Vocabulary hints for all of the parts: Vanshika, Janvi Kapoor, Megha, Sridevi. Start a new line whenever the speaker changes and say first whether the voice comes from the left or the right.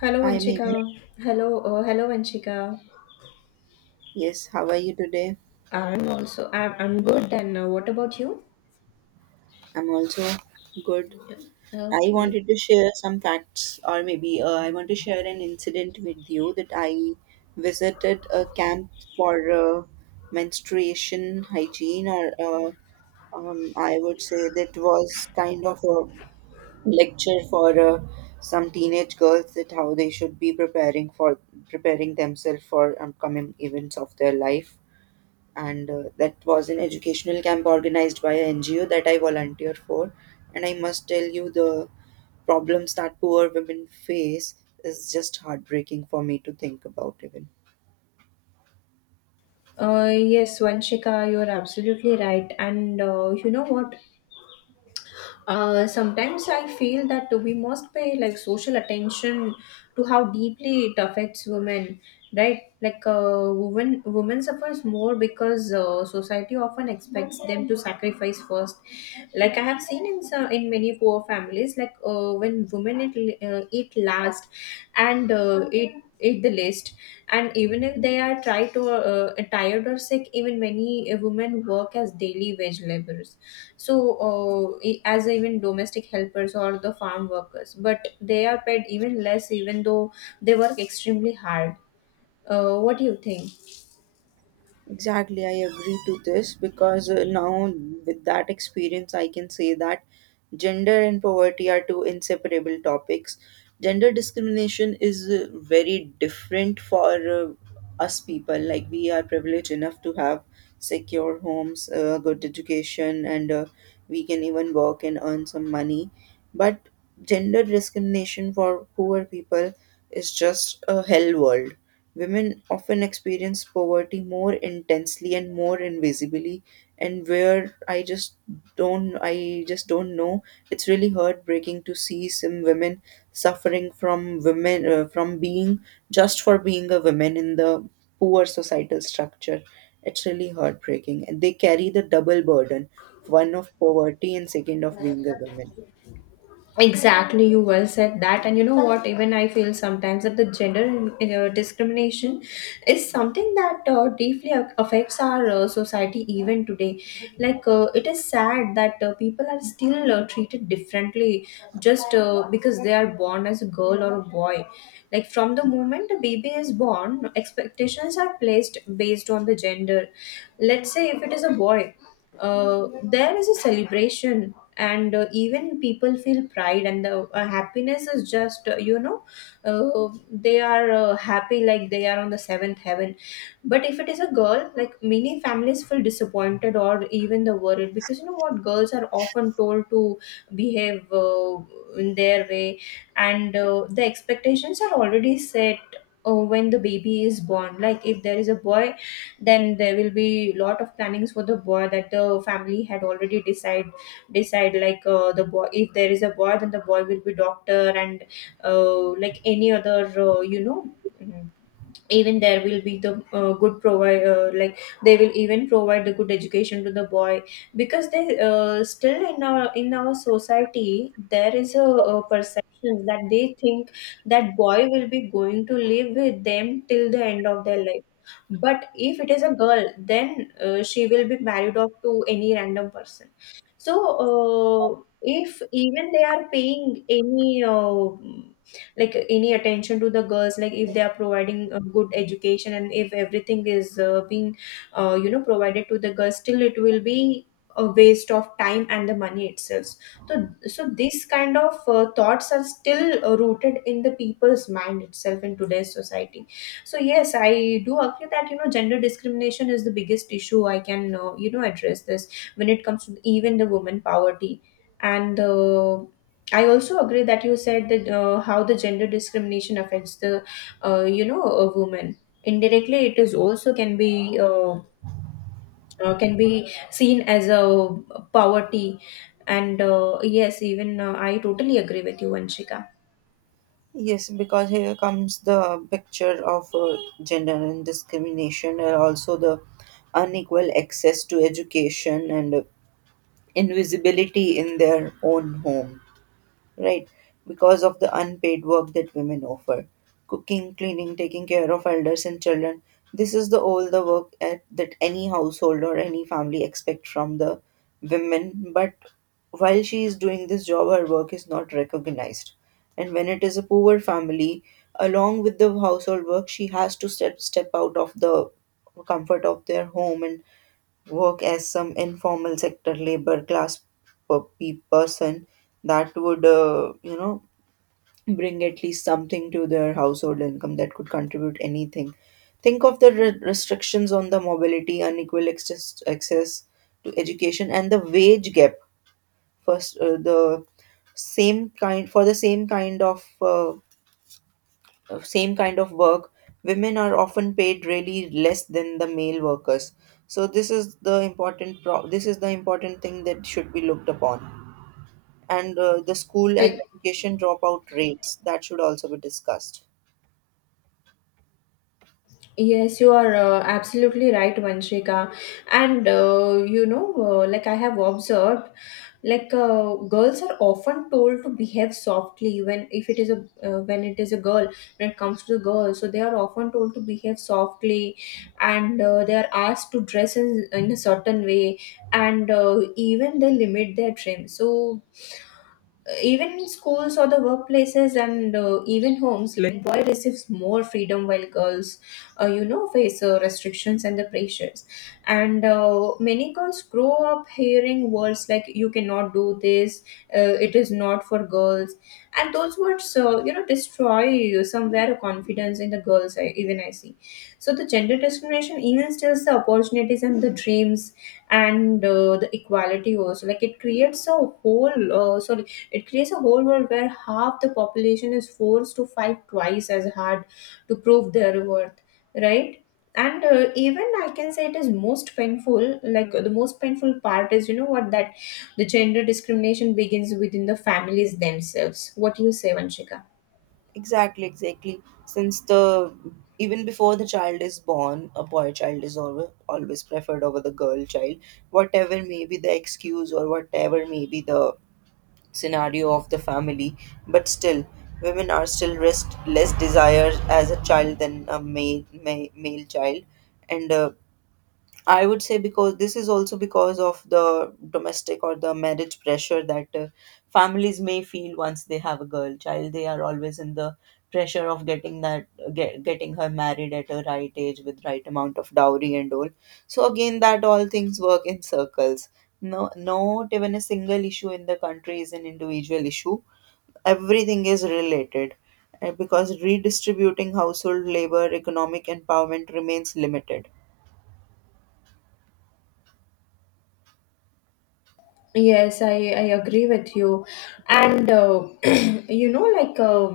left: Hello,
right: Hi,
left: Vanshika.
right: Megha.
left: Hello, Vanshika.
right: Yes, how are you today?
left: I'm also I'm good. And what about you?
right: I'm also good. I
left: Okay.
right: wanted to share some facts, or maybe I want to share an incident with you that I visited a camp for menstruation hygiene, or I would say that was kind of a lecture for some teenage girls that how they should be preparing themselves for upcoming events of their life, and that was an educational camp organized by an NGO that I volunteered for. And I must tell you, the problems that poor women face is just heartbreaking for me to think about, even.
left: Yes, Vanshika, you're absolutely right. And you know what? Sometimes I feel that we must pay like social attention to how deeply it affects women, right? Like women suffers more because society often expects them to sacrifice first. Like I have seen in some in many poor families, like when women eat, eat last, and eat the least, and even if they are tried to tired or sick. Even many women work as daily wage laborers, so as even domestic helpers or the farm workers, but they are paid even less, even though they work extremely hard. What do you think?
right: Exactly, I agree to this because now, with that experience, I can say that gender and poverty are two inseparable topics. Gender discrimination is very different for us people. Like, we are privileged enough to have secure homes, good education, and we can even work and earn some money. But gender discrimination for poor people is just a hell world. Women often experience poverty more intensely and more invisibly, and where I just don't know. It's really heartbreaking to see some women suffering from women from being just for being a woman in the poor societal structure. It's really heartbreaking, and they carry the double burden: one of poverty and second of being a woman.
left: Exactly, you well said that, and you know what? Even I feel sometimes that the gender discrimination is something that deeply affects our society even today. Like, it is sad that people are still treated differently, just because they are born as a girl or a boy. Like, from the moment a baby is born, expectations are placed based on the gender. Let's say if it is a boy, there is a celebration, and even people feel pride, and the happiness is just, they are happy, like they are on the seventh heaven. But if it is a girl, like many families feel disappointed or even the worried, because you know what, girls are often told to behave in their way. And the expectations are already set when the baby is born. Like, if there is a boy then there will be lot of plannings for the boy that the family had already decide, like the boy, if there is a boy then the boy will be doctor, and like any other, mm, even there will be the good provide like, they will even provide the good education to the boy, because they still, in our society there is a perception that they think that boy will be going to live with them till the end of their life. But if it is a girl, then she will be married off to any random person. So if even they are paying any like any attention to the girls, like if they are providing a good education and if everything is being provided to the girls, still it will be a waste of time and the money itself. So so these kind of thoughts are still rooted in the people's mind itself in today's society. So yes, I do agree that, you know, gender discrimination is the biggest issue I can, address this, when it comes to even the women poverty. And I also agree that you said that how the gender discrimination affects the, a woman. Indirectly, it is also can be seen as a poverty. And yes, even I totally agree with you, Vanshika.
right: Yes, because here comes the picture of gender and discrimination, and also the unequal access to education and invisibility in their own home, right? Because of the unpaid work that women offer: cooking, cleaning, taking care of elders and children. This is the all the work at, that any household or any family expect from the women. But while she is doing this job, her work is not recognized. And when it is a poor family, along with the household work, she has to step out of the comfort of their home and work as some informal sector labor class person that would bring at least something to their household income that could contribute anything. Think of the restrictions on the mobility, unequal access to education, and the wage gap. First, the same kind of work, women are often paid really less than the male workers. So this is the important pro- this is the important thing that should be looked upon. And the school
left: Uh,
right: and education dropout rates that should also be discussed.
left: Yes, you are absolutely right, Vanshika. And you know, like I have observed, like girls are often told to behave softly when if it is a when it is a girl, when it comes to the girls. So they are often told to behave softly, and they are asked to dress in a certain way, and even they limit their trim. So, even in schools or the workplaces and even homes, like boy receives more freedom while girls face restrictions and the pressures. And many girls grow up hearing words like, you cannot do this, it is not for girls, and those words, destroy somewhere confidence in the girls. Even I see, so the gender discrimination even steals the opportunities and the dreams, and the equality also. Like, it creates a whole world where half the population is forced to fight twice as hard to prove their worth, right? And even I can say it is most painful, like the most painful part is, you know what, that the gender discrimination begins within the families themselves. What do you say, Vanshika?
right: Exactly, exactly. Since the even before the child is born, a boy child is always preferred over the girl child. Whatever may be the excuse or whatever may be the scenario of the family, but still, women are still less desired as a child than a male child, and I would say because this is also because of the domestic or the marriage pressure that families may feel once they have a girl child. They are always in the pressure of getting getting her married at a right age with right amount of dowry and all. So again, that all things work in circles. No, not even a single issue in the country is an individual issue. Everything is related, because redistributing household labor, economic empowerment remains limited.
left: Yes, I agree with you. And you know, like uh,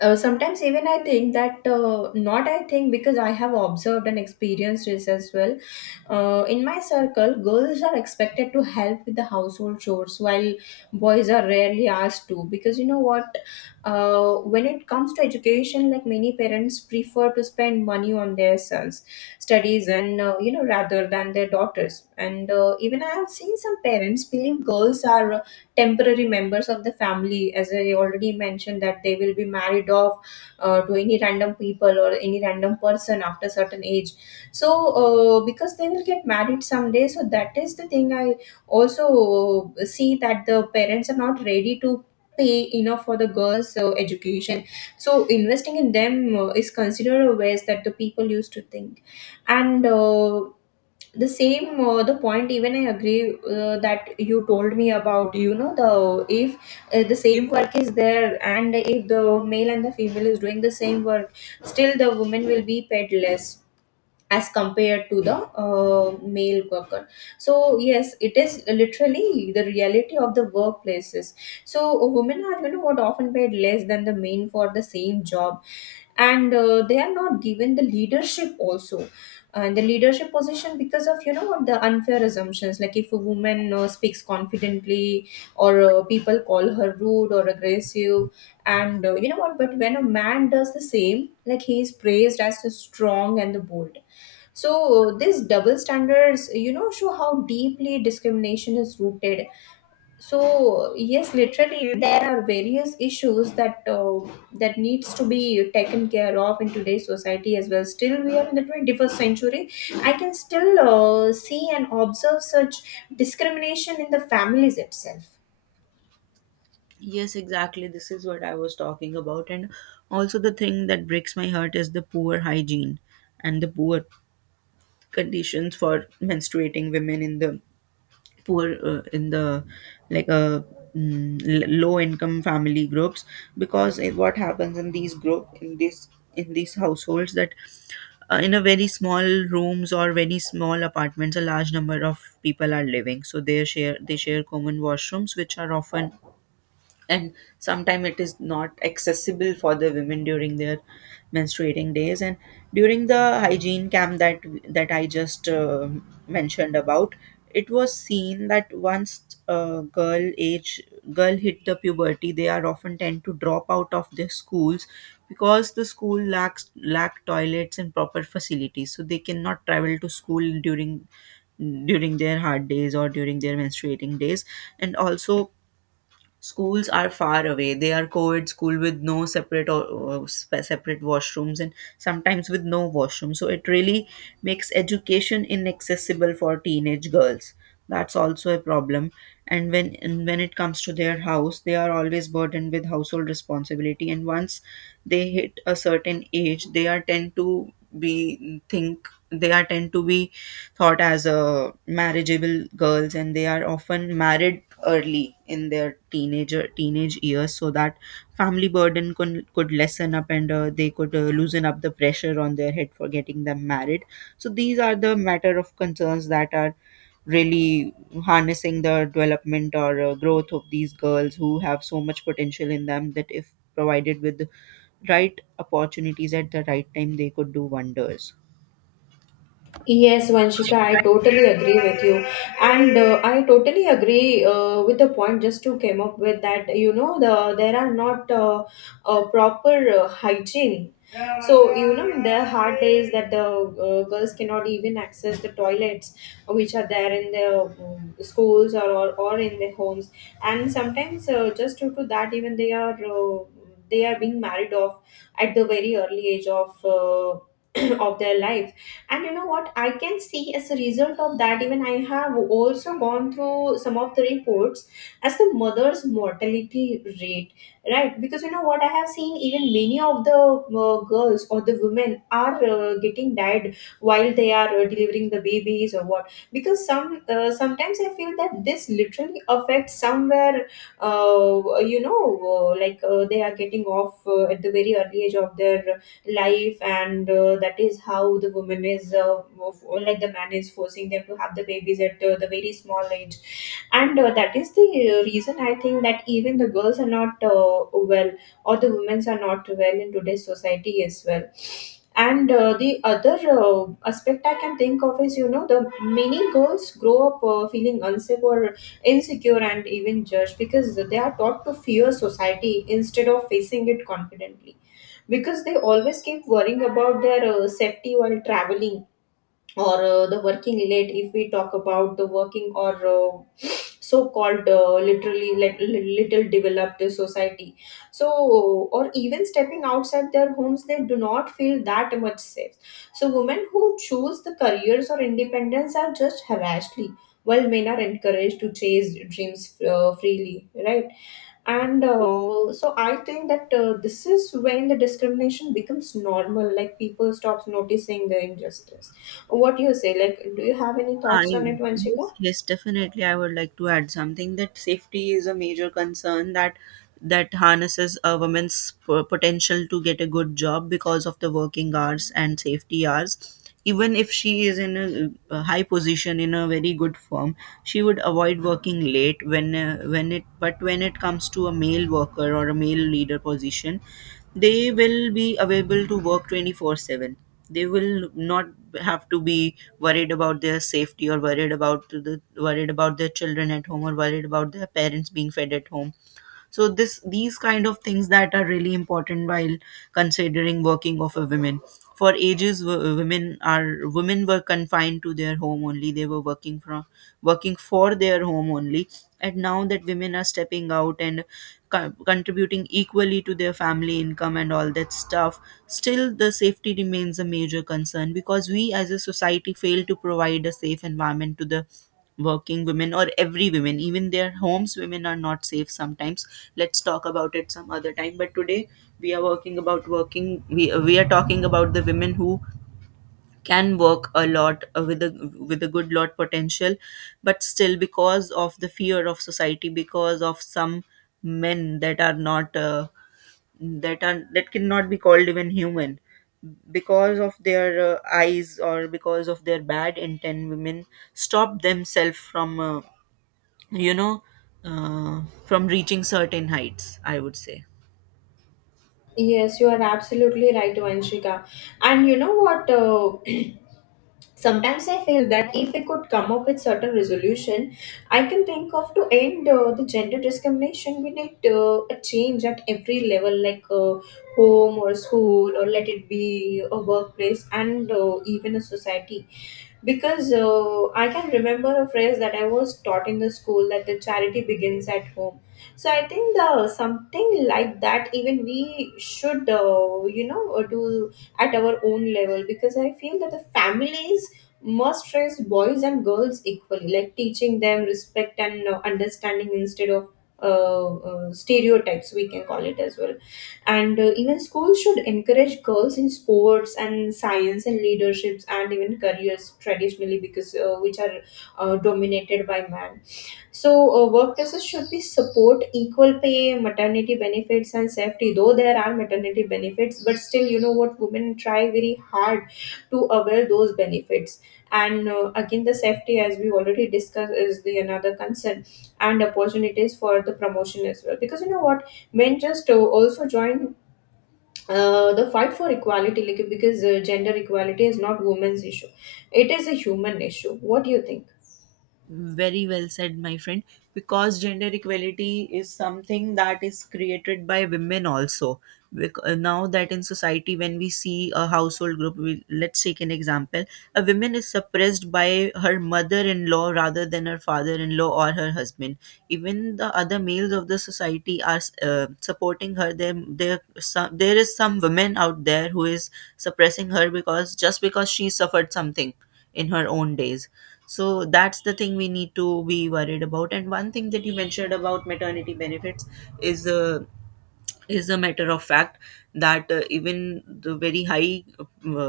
left: uh, sometimes even I think that, not I think, because I have observed and experienced this as well. In my circle, girls are expected to help with the household chores while boys are rarely asked to, because you know what, when it comes to education, like many parents prefer to spend money on their sons studies and rather than their daughters. And even I have seen some parents believe girls are temporary members of the family, as I already mentioned, that they will be married off to any random people or any random person after certain age. So because they will get married someday, so that is the thing I also see, that the parents are not ready to pay enough for the girls education. So investing in them is considered a waste that the people used to think. And the same, the point even I agree, that you told me about, you know, the if the same work is there, and if the male and the female is doing the same work, still the woman will be paid less as compared to the male worker. So yes, it is literally the reality of the workplaces. So women are, you know what, often paid less than the men for the same job. And they are not given the leadership also, and the leadership position, because of, you know what, the unfair assumptions. Like, if a woman speaks confidently, or people call her rude or aggressive. And you know what, but when a man does the same, like, he is praised as the strong and the bold. So these double standards, you know, show how deeply discrimination is rooted. So yes, literally there are various issues that needs to be taken care of in today's society as well. Still, we are in the 21st century. I can still see and observe such discrimination in the families itself.
right: Yes, exactly. This is what I was talking about. And also, the thing that breaks my heart is the poor hygiene and the poor conditions for menstruating women in the in the, like, low income family groups. Because what happens in these group in this in these households that in a very small rooms or very small apartments, a large number of people are living. So they share common washrooms, which are often, and sometimes it is not accessible for the women during their menstruating days. And during the hygiene camp that I just mentioned about, it was seen that once a girl hit the puberty, they are often tend to drop out of their schools because the school lack toilets and proper facilities, so they cannot travel to school during their hard days or during their menstruating days. And also, schools are far away. They are co-ed school with no separate or separate washrooms, and sometimes with no washroom. So it really makes education inaccessible for teenage girls. That's also a problem. And when it comes to their house, they are always burdened with household responsibility. And once they hit a certain age, they are tend to be thought as a marriageable girls, and they are often married early in their teenage years so that family burden could lessen up, and they could loosen up the pressure on their head for getting them married. So these are the matter of concerns that are really harnessing the development or growth of these girls who have so much potential in them that if provided with the right opportunities at the right time, they could do wonders.
left: Yes, Vanshika, I totally agree with you. And I totally agree with the point just to came up with that. You know, there are not a proper hygiene. So you know, in the hard days that the girls cannot even access the toilets which are there in the schools, or in their homes, and sometimes just due to that, even they are being married off at the very early age of, of their life. And you know what, I can see as a result of that, even I have also gone through some of the reports as the mother's mortality rate, right? Because you know what, I have seen even many of the girls or the women are getting died while they are delivering the babies or what. Because sometimes I feel that this literally affects somewhere, uh, you know like they are getting off at the very early age of their life. And that is how the woman is, or like, the man is forcing them to have the babies at the very small age. And that is the reason I think that even the girls are not well, or the women are not well in today's society as well. And the other uh, aspect I can think of is, you know, the many girls grow up feeling unsafe or insecure and even judged, because they are taught to fear society instead of facing it confidently, because they always keep worrying about their safety while traveling, or the working late, if we talk about the working, or so-called literally, like little developed society, so, or even stepping outside their homes, they do not feel that much safe. So women who choose the careers or independence are just harassedly, while men are encouraged to chase dreams freely, right? And so I think that this is when the discrimination becomes normal, like people stops noticing the injustice. What do you say, like do you have any
right: I
left: thoughts on it, Vanshika?
right: Yes, yes, definitely. I would like to add something that safety is a major concern that harnesses a woman's potential to get a good job because of the working hours and safety hours. Even if she is in a high position in a very good firm, she would avoid working late when it. But when it comes to a male worker or a male leader position, they will be available to work 24/7. They will not have to be worried about their safety or worried about their children at home or worried about their parents being fed at home. So this these kind of things that are really important while considering working of a women. For ages, women were confined to their home only. They were working for their home only, and now that women are stepping out and contributing equally to their family income and all that stuff, still the safety remains a major concern because we as a society fail to provide a safe environment to the working women, or every women. Even their homes, women are not safe sometimes. Let's talk about it some other time, but today we are talking about the women who can work a lot with a good lot potential. But still, because of the fear of society, because of some men that are not that are that cannot be called even human, because of their eyes or because of their bad intent, women stop themselves from you know from reaching certain heights, I would say.
left: Yes, you are absolutely right, Vanshika. And you know what? Sometimes I feel that if we could come up with certain resolution I can think of to end the gender discrimination. We need a change at every level, like home or school or let it be a workplace, and even a society. Because I can remember a phrase that I was taught in the school that the charity begins at home. So I think the something like that, even we should do at our own level, because I feel that the families must train boys and girls equally, like teaching them respect and understanding instead of stereotypes, we can call it as well. And even schools should encourage girls in sports and science and leaderships and even careers traditionally because which are dominated by man. So, workplaces should be support equal pay, maternity benefits, and safety. Though there are maternity benefits, but still, you know what, women try very hard to avail those benefits. And again, the safety, as we already discussed, is the another concern, and opportunities for the promotion as well. Because you know what, men just also join the fight for equality, like, because gender equality is not women's issue; it is a human issue. What do you think?
right: Very well said, my friend. Because gender equality is something that is created by women also. Now that, in society, when we see a household group, we, let's take an example. A woman is suppressed by her mother-in-law rather than her father-in-law or her husband. Even the other males of the society are supporting her. There is some women out there who is suppressing her because just because she suffered something in her own days. So that's the thing we need to be worried about. And one thing that you mentioned about maternity benefits is uh, is a matter of fact that even the very high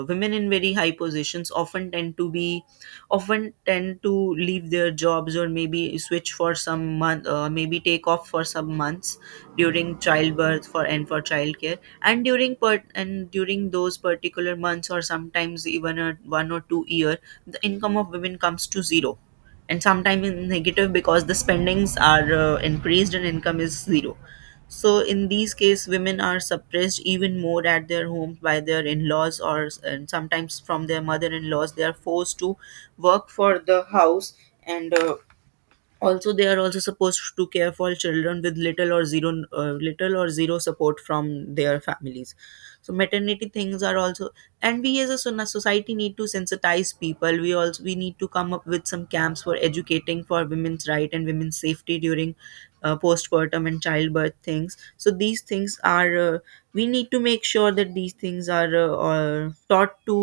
right: women in very high positions often tend to leave their jobs, or maybe switch for some month, maybe take off for some months during childbirth for childcare, and during per and during those particular months, or sometimes even a 1 or 2 year, the income of women comes to zero, and sometimes in negative because the spendings are increased and income is zero. So in these cases, women are suppressed even more at their home by their in-laws, or and sometimes from their mother-in-laws. They are forced to work for the house, and also they are also supposed to care for children with little or zero support from their families. So maternity things are also, and we as a society need to sensitize people. We also we need to come up with some camps for educating for women's right and women's safety during postpartum and childbirth things. So these things are we need to make sure that these things are taught to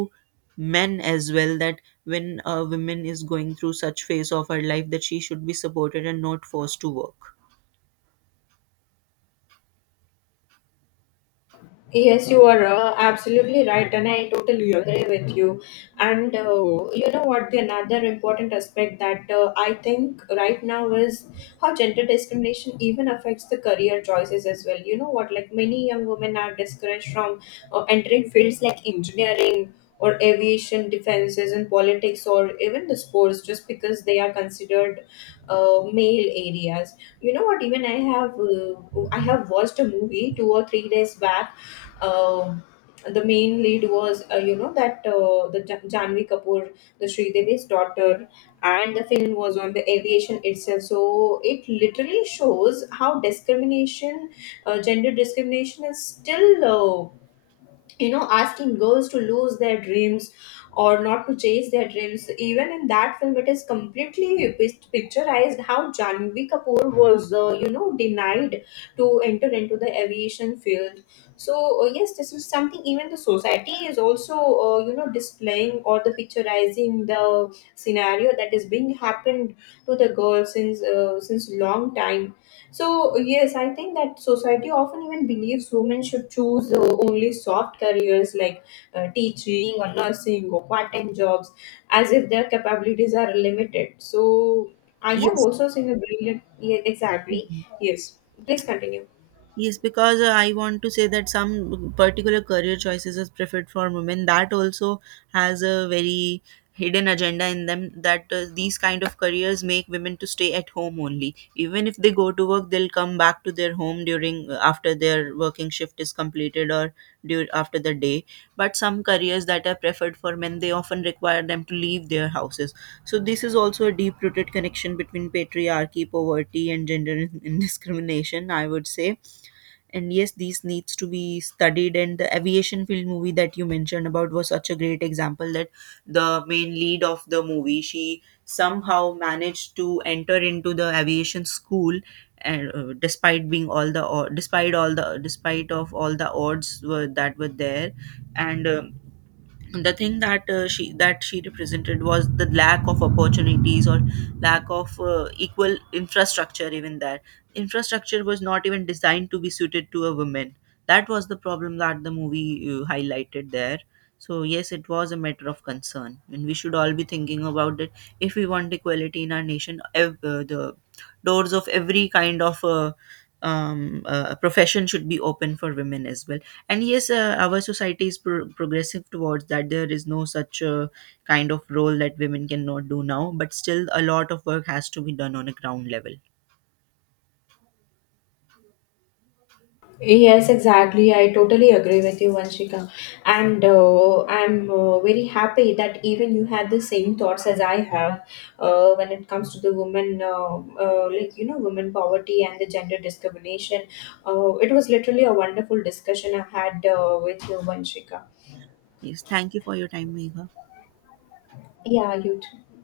right: men as well, that when a woman is going through such phase of her life, that she should be supported and not forced to work.
left: Yes, you are absolutely right, and I totally agree with you. And you know what? The another important aspect that I think right now is how gender discrimination even affects the career choices as well. You know what? Like, many young women are discouraged from entering fields like engineering or aviation, defenses, and politics, or even the sports, just because they are considered male areas. You know what? Even I have watched a movie 2 or 3 days back. uh, the main lead was, you know, that the Janvi Kapoor, the Sridevi's daughter, and the film was on the aviation itself. So it literally shows how discrimination, gender discrimination, is still, you know, asking girls to lose their dreams or not to chase their dreams. Even in that film it is completely picturized how Janvi Kapoor was, you know, denied to enter into the aviation field. So, yes, this is something even the society is also, you know, displaying or the picturizing the scenario that is being happened to the girls since long time. So, yes, I think that society often even believes women should choose only soft careers like teaching or nursing or part time jobs, as if their capabilities are limited. So, I have
right: yes
left: also seen a brilliant, yeah, exactly. Yes, please continue.
right: Yes, because I want to say that some particular career choices is preferred for women. That also has a very hidden agenda in them that these kind of careers make women to stay at home only. Even if they go to work, they'll come back to their home during after their working shift is completed, or dur after the day. But some careers that are preferred for men, they often require them to leave their houses. So this is also a deep-rooted connection between patriarchy, poverty, and gender indiscrimination, I would say. And yes, these needs to be studied. And the aviation field movie that you mentioned about was such a great example that the main lead of the movie, she somehow managed to enter into the aviation school, and despite of all the odds were, that were there. And the thing that she that she represented was the lack of opportunities, or lack of equal infrastructure, even that infrastructure was not even designed to be suited to a woman. That was the problem that the movie highlighted there. So yes, it was a matter of concern, and we should all be thinking about it. If we want equality in our nation, the doors of every kind of a profession should be open for women as well. And yes, our society is progressive towards that. There is no such kind of role that women cannot do now, but still, a lot of work has to be done on a ground level.
left: Yes, exactly. I totally agree with you, Vanshika. And I'm very happy that even you had the same thoughts as I have when it comes to the women, like, you know, women poverty and the gender discrimination. It was literally a wonderful discussion I had with you, Vanshika.
right: Yes, thank you for your time, Megha.
left: Yeah, you too.